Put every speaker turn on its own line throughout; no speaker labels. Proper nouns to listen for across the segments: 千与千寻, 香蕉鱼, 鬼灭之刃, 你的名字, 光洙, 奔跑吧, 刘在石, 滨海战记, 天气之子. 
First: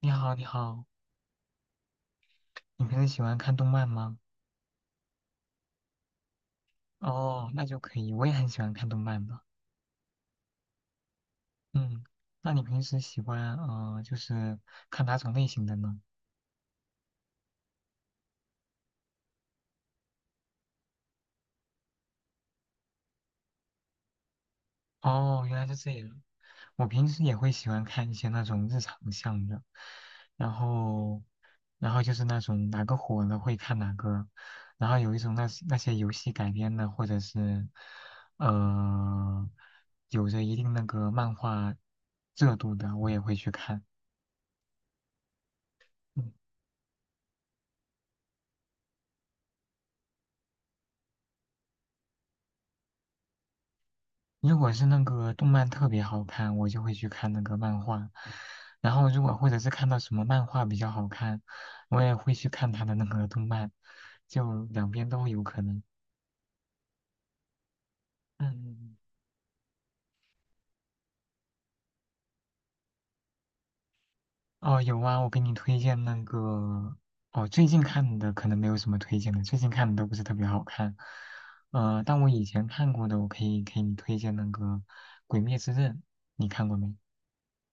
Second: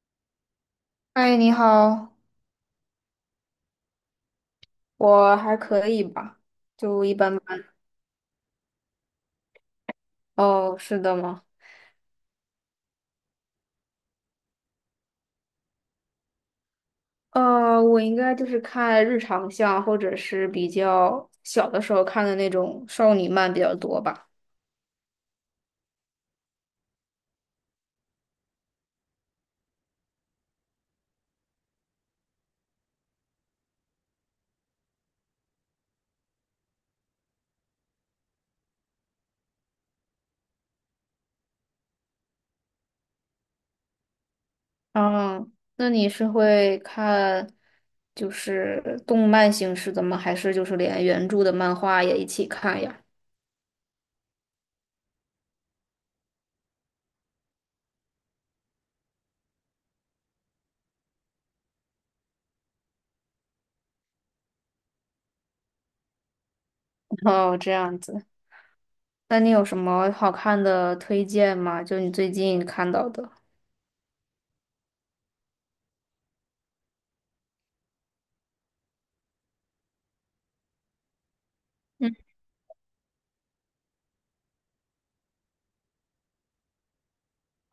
你好，你好，
嗨，你好。
你平时喜欢看动漫吗？
我还可以吧，就一般
哦，那
般。
就可以，我也很喜欢看动漫的。
哦，是的吗？
嗯。那你平时喜欢就是看哪种类型的呢？
我应该就是看日常向，或者是比较小的时候看的那种少女漫比较多吧。
哦，原来是这样。我平时也会喜欢看一些那种日常向的，然后，然后就是那种哪个火了会看哪个，然后有一种那些游戏改编的，或者是呃，有着一定那个漫画热度的，我也会去看。
嗯，那你是
嗯。
会看就是动漫形式的吗？还是就是连原著的漫画也一起看呀？
如果是那个动漫特别好看，我就会去看那个漫画。然后如果或者是看到什么漫画比较好看，我也会去看他的那个动漫，就两边都有可能。
哦，这样子。
嗯。
那你有什么好看的推荐吗？就你最近看到的。
哦，有啊，我给你推荐那个。哦，最近看的可能没有什么推荐的，最近看的都不是特别好看。
嗯。
但我以前看过的，我可以给你推荐那个《鬼灭之刃》，你看过没？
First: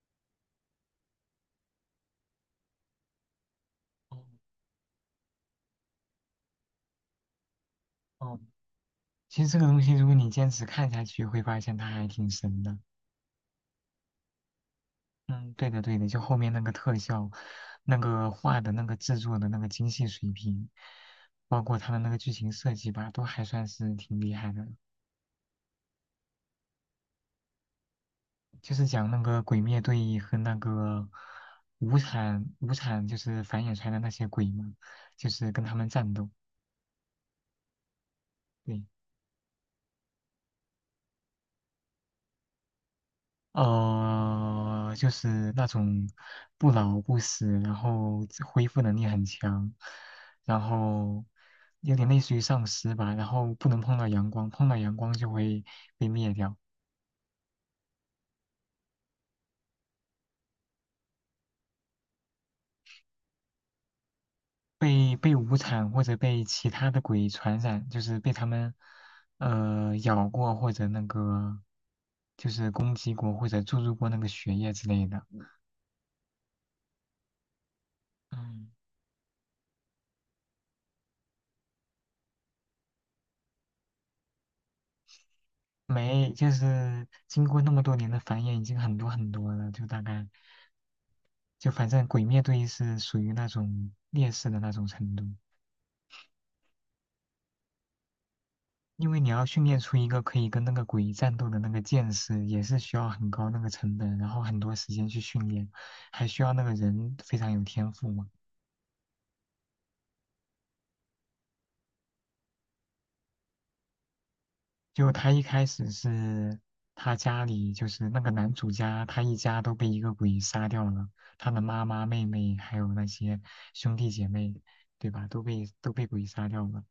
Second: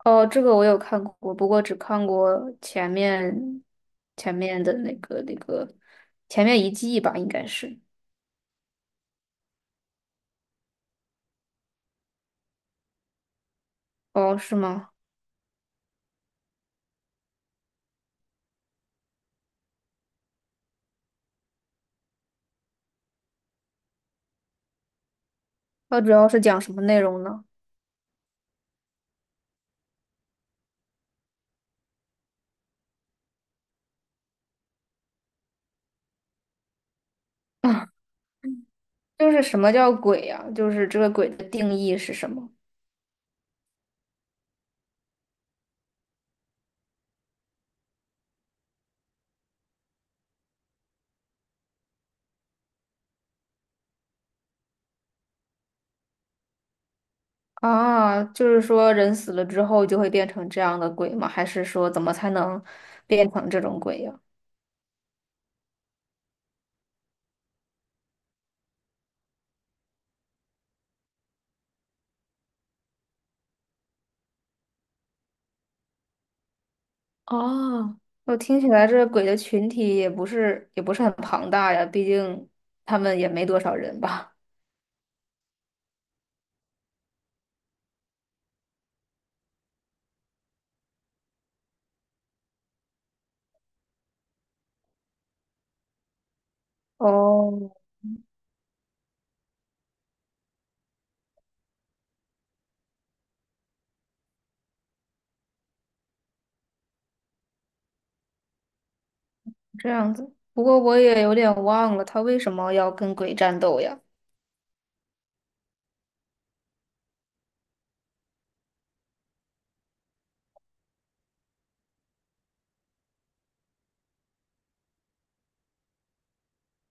哦，这个我有看过，不过只看过前面
哦。
前面的那个那个前面一季吧，应该是。
哦，其实这个东西，如果你坚持看下去，会发现它还挺神的。
哦，是吗？
嗯，对的对的，就后面那个特效，那个画的那个制作的那个精细水平，包括他的那个剧情设计吧，都还算是挺厉害的。
它主要是讲什么内容呢？
就是讲那个鬼灭队和那个无惨，就是繁衍出来的那些鬼嘛，就是跟他们战斗。对，
就是什么叫鬼呀、就是这个鬼的定义是什么
就是那种不老不死，然后自恢复能力很强，然后有点类似于丧尸吧，然后不能碰到阳光，碰到阳光就会被灭掉，
啊？就是说人死了之后就会变成这样的鬼吗？还是说怎么才能变成这种鬼呀、
被无惨或者被其他的鬼传染，就是被他们咬过或者那个就是攻击过或者注入过那个血液之类的。
哦，我听起
嗯，
来这个鬼的群体也不是很庞大呀，毕竟他们也没多少人吧。
没，就是经过那么多年的繁衍，已经很多很多了，就大概。就反正鬼灭队是属于那种劣势的那种程度，
哦，
因为你要训练出一个可以跟那个鬼战斗的那个剑士，也是需要很高那个成本，然后很多时间去训练，还需要那个人非常有天赋嘛。
这样子。不过我也有点忘了，他为什么要跟鬼战斗呀？
就他一开始是他家里就是那个男主家，他一家都被一个鬼杀掉了，他的妈妈、妹妹还有那些兄弟姐妹，对吧？都被都被鬼杀掉了。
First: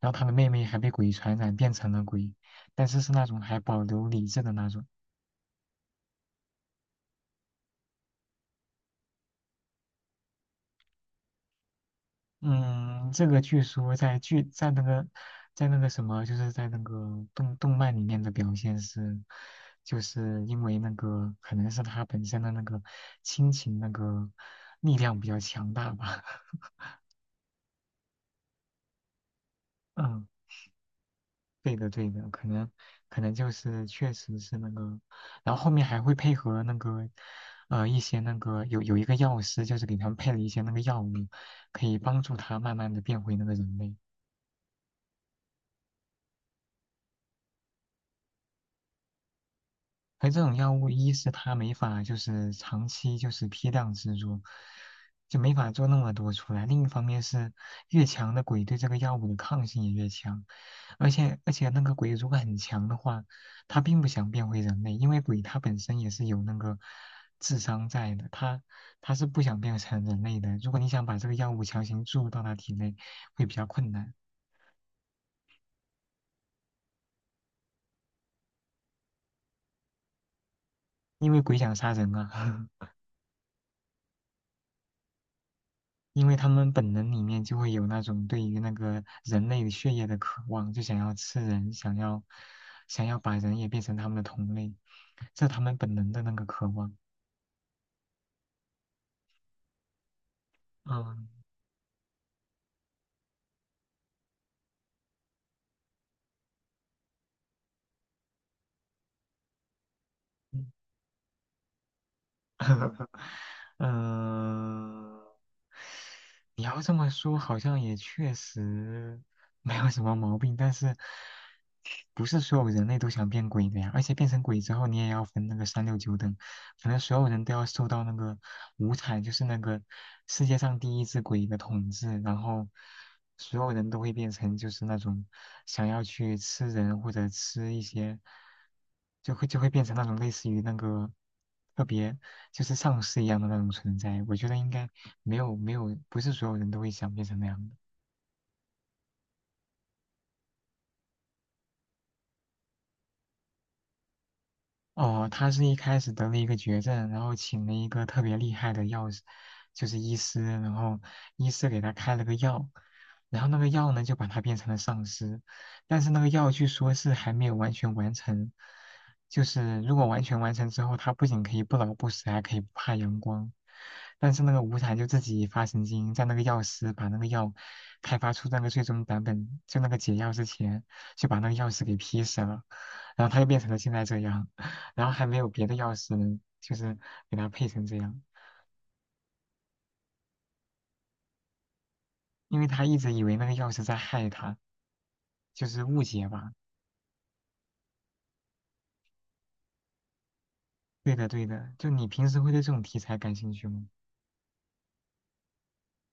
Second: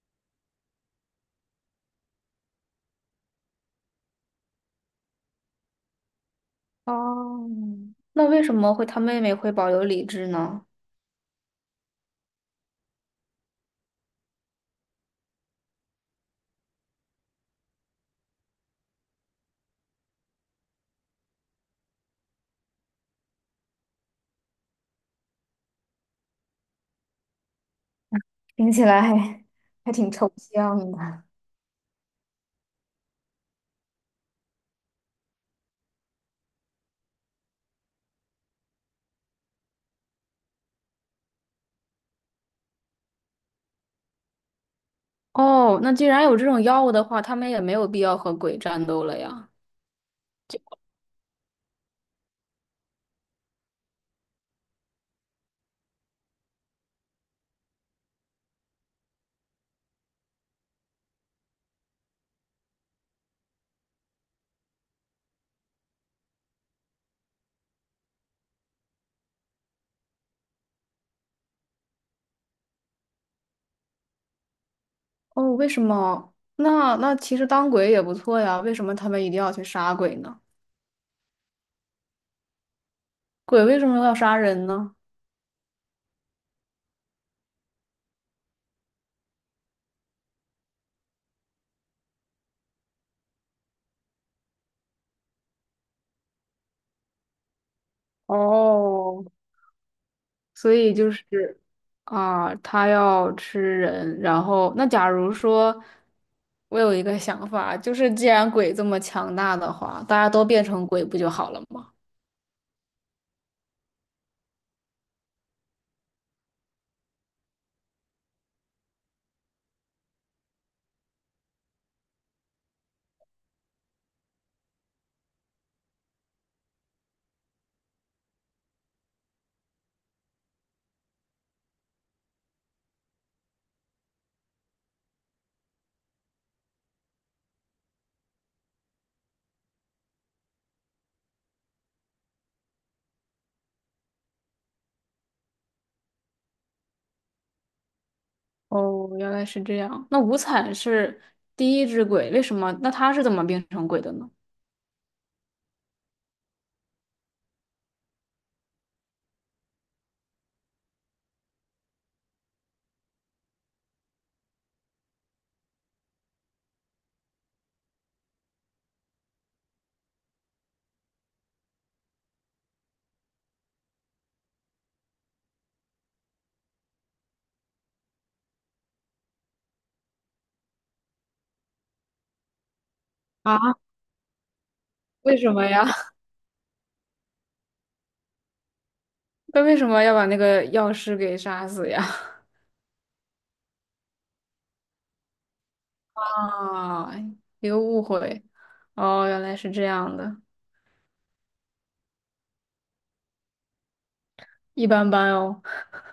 然后他的妹妹还被鬼传染变成了鬼，但是是那种还保留理智的那种。
哦，那为什么会他妹妹会保有理智呢？
嗯，这个据说在剧在那个在那个什么，就是在那个动漫里面的表现是，就是因为那个可能是他本身的那个亲情那个力量比较强大吧，
听起来还挺
嗯。
抽象的。
对的，对的，可能就是确实是那个，然后后面还会配合那个，一些那个有一个药师，就是给他们配了一些那个药物，可以帮助他慢慢的变回那个人类。
哦，那既然有这种药物的话，他们也没有必要和鬼战斗了呀。
而这种药物，一是它没法就是长期就是批量制作，就没法做那么多出来。另一方面是，越强的鬼对这个药物的抗性也越强，而且那个鬼如果很强的话，他并不想变回人类，因为鬼它本身也是有那个智商在的，他是不想变成人类的。如果你想把这个药物强行注入到他体内，会比较困难，
哦，为什么？那其实当鬼也不错呀，为什么他们一定要去杀鬼呢？
因为鬼想杀人啊。
鬼为什么要杀人呢？
因为他们本能里面就会有那种对于那个人类的血液的渴望，就想要吃人，想要把人也变成他们的同类，这他们本能的那个渴望。
哦，所以就
嗯。
是啊，他要吃人。然后，那假如说，我有一个想法，就是既然鬼这么强大的话，大家都变成鬼不就好了吗？
嗯，你要这么说，好像也确实没有什么毛病，但是不是所有人类都想变鬼的呀？而且变成鬼之后，你也要分那个三六九等，可能所有人都要受到那个五彩，就是那个世界上第一只鬼的统治，然后所有人都会变成就是那种想要去吃人或者吃一些，就会变成那种类似于那个特别就是丧尸一样的那种存在。我觉得应该没有没有，不是所有人都会想变成那样的。
哦，原来是这样。那无惨是第一只鬼，为什么？那他是怎么变成鬼的呢？
哦，他是一开始得了一个绝症，然后请了一个特别厉害的药师，就是医师，然后医师给他开了个药，然后那个药呢就把他变成了丧尸，但是那个药据说是还没有完全完成，就是如果完全完成之后，他不仅可以不老不死，还可以不怕阳光，但是那个无惨就自己发神经，在那个药师把那个药开发出那个最终版本，就那个解药之前，就把那个药师给劈死了，然后他就变成了
啊，
现在这样。然后还没
为
有
什么
别的
呀？
钥匙 能，就是给他配成这样，
他为什么要把那个药师给杀死呀？
因为他一直以为那个钥匙在害他，就是误
啊，
解吧。
一个误会。哦，原来是这样的，
对的，对的，就你平时会对这种题材感兴趣吗？
一般般哦。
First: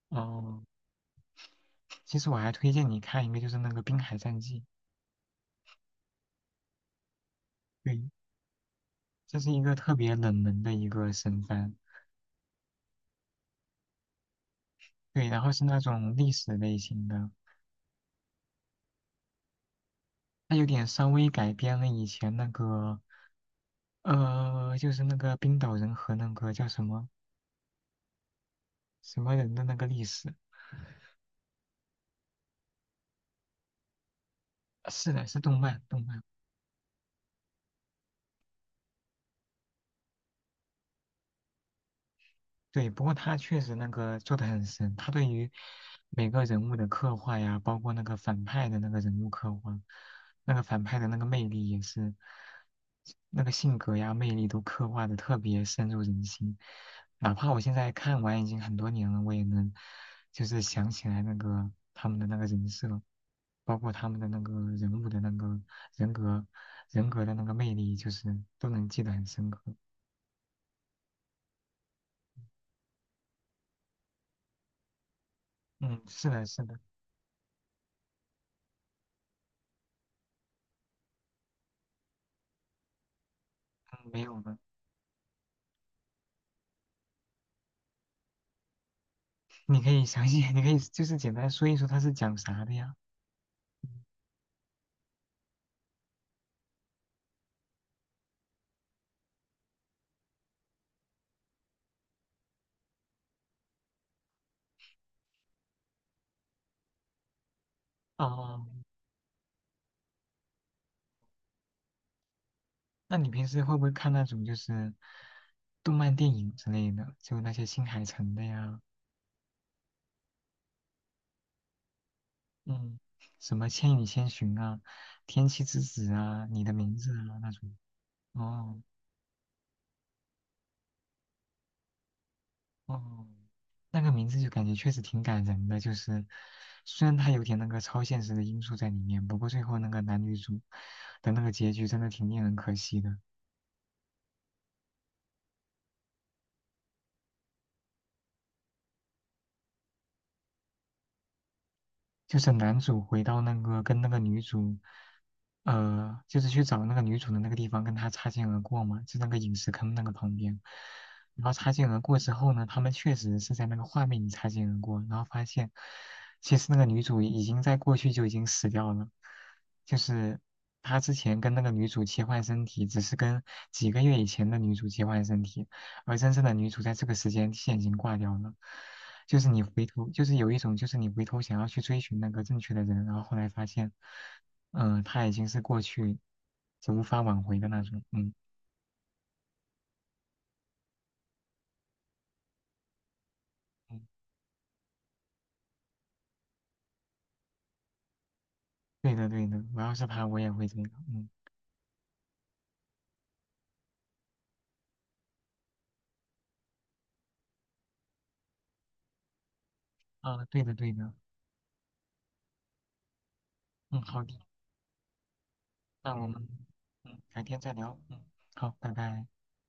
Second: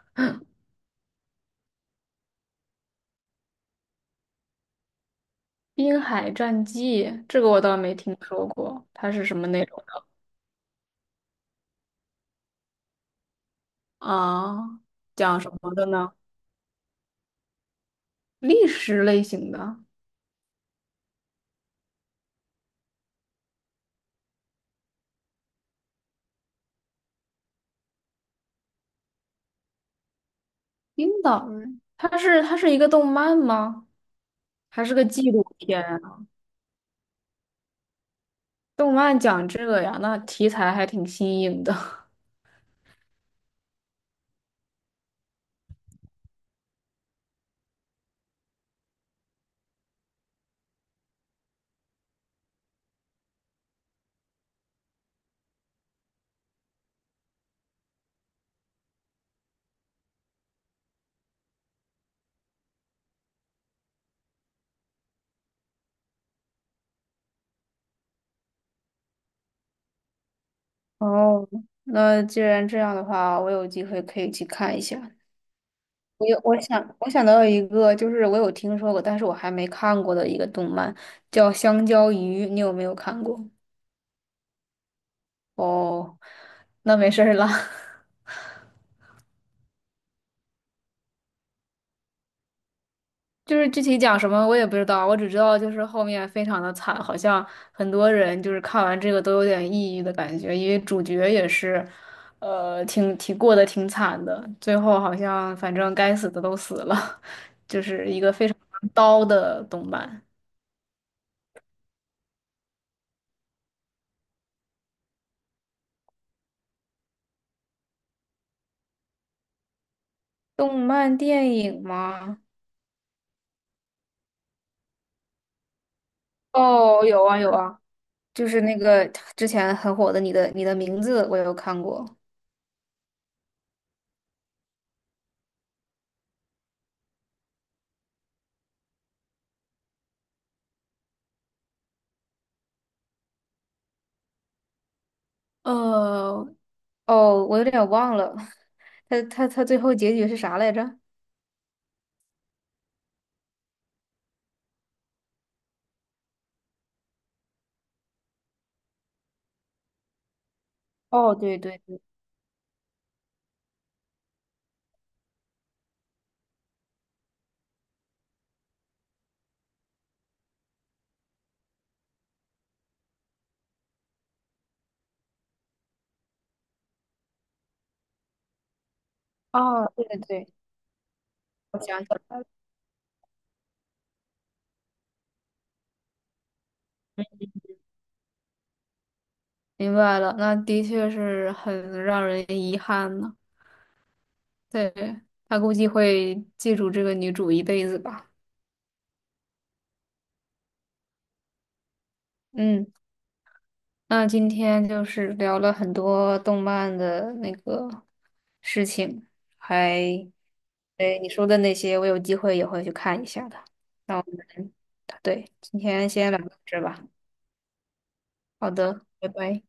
哦，其实我还推荐你看一个，就是那个《滨海战记》，
《滨海战记》这个我倒没
对，
听说过，它是什
这
么
是一
内
个
容
特
的
别冷门的一个神番，
啊？
对，
讲
然后
什
是
么
那
的呢？
种历史类型的，
历史类型的
它有点稍微改编了以前那个，就是那个冰岛人和那个叫什么什么人的那个历史，
冰岛人，它是一个动漫吗？还是个
是的，
纪
是
录
动漫，
片
动漫。
啊？动漫讲这个呀，那题材还挺新颖的。
对，不过他确实那个做的很深，他对于每个人物的刻画呀，包括那个反派的那个人物刻画，那个反派的那个魅力也是，那个性格呀、魅力都刻画的特别深入人心。哪怕我现在看完已经很多年了，我也能就是想起来那个他们的那个人设，包括他们的那个人物的那个人格、人格的那个魅力，就是都能记得很深刻。
哦，那既然这样的话，我有机会可以去看一下。
嗯，
我
是
有，
的，是的。
我想到一个，就是我有听说过，但是我还没看过的一个动漫，叫《香蕉鱼》，你有没有看过？
嗯，没有了。
哦，那没事儿了。
你可以详细，你可以就是简单说一说它是讲啥的呀？
就是具体讲什么我也不知道，我只知道就是后面非常的惨，好像很多人就是看完这个都有点抑郁的感觉，因为主角也是，挺过得挺惨的，最后好像反正该死的都死了，就是一个非常
哦，
刀的动漫。
那你平时会不会看那种就是动漫电影之类的，就那些新海诚的呀，
动漫电影吗？
嗯，什么《千与千寻》啊，《天气之子》啊，《你的名
哦，
字》
有
啊
啊
那
有
种？
啊，就是那
哦。
个之前很火的你的名字》，我有看过。
哦，那个名字就感觉确实挺感人的，就是虽然它有点那个超现实的因素在里面，不过最后那个男女主的那个结局真的挺令人可惜的。
呃，哦，我有点忘了。他最后结局是啥来着？
就是男主回到那个跟那个女主，就是去找那个女主的那个地方，跟她擦肩而过嘛，就那个陨石坑那个旁边。
哦，
然后
对
擦
对
肩而
对，
过之后呢，他们确实是在那个画面里擦肩而过，然后发现其实那个女主已经在过去就已经死掉了，就是他之前跟那个女主切换身体，只是跟几个月以前的女主切换身体，而真正的女主在这个时间线已经挂掉了。就是你回
哦，对
头，
对
就是
对，
有一种，就是你回头想要
我
去追
想起
寻那
来
个
了，
正确的人，然后后来发现，嗯，他已经是过去，就无法挽回的那种。嗯。
明白了，那的确是很让人遗憾呢。
嗯，
对，他估计会记住这个女主一辈子吧。
对的对的，我要是他，我也会这样。嗯。
嗯，那今天就是聊了很多动漫的那个事情，还，
啊，对的对的。
对，你说的那些，我有机会也会去看一下的。
嗯，
那
好
我
的，
们，对，今天
那我
先聊
们
到这吧。
嗯改天再聊。嗯，
好
好，拜
的，
拜。
拜拜。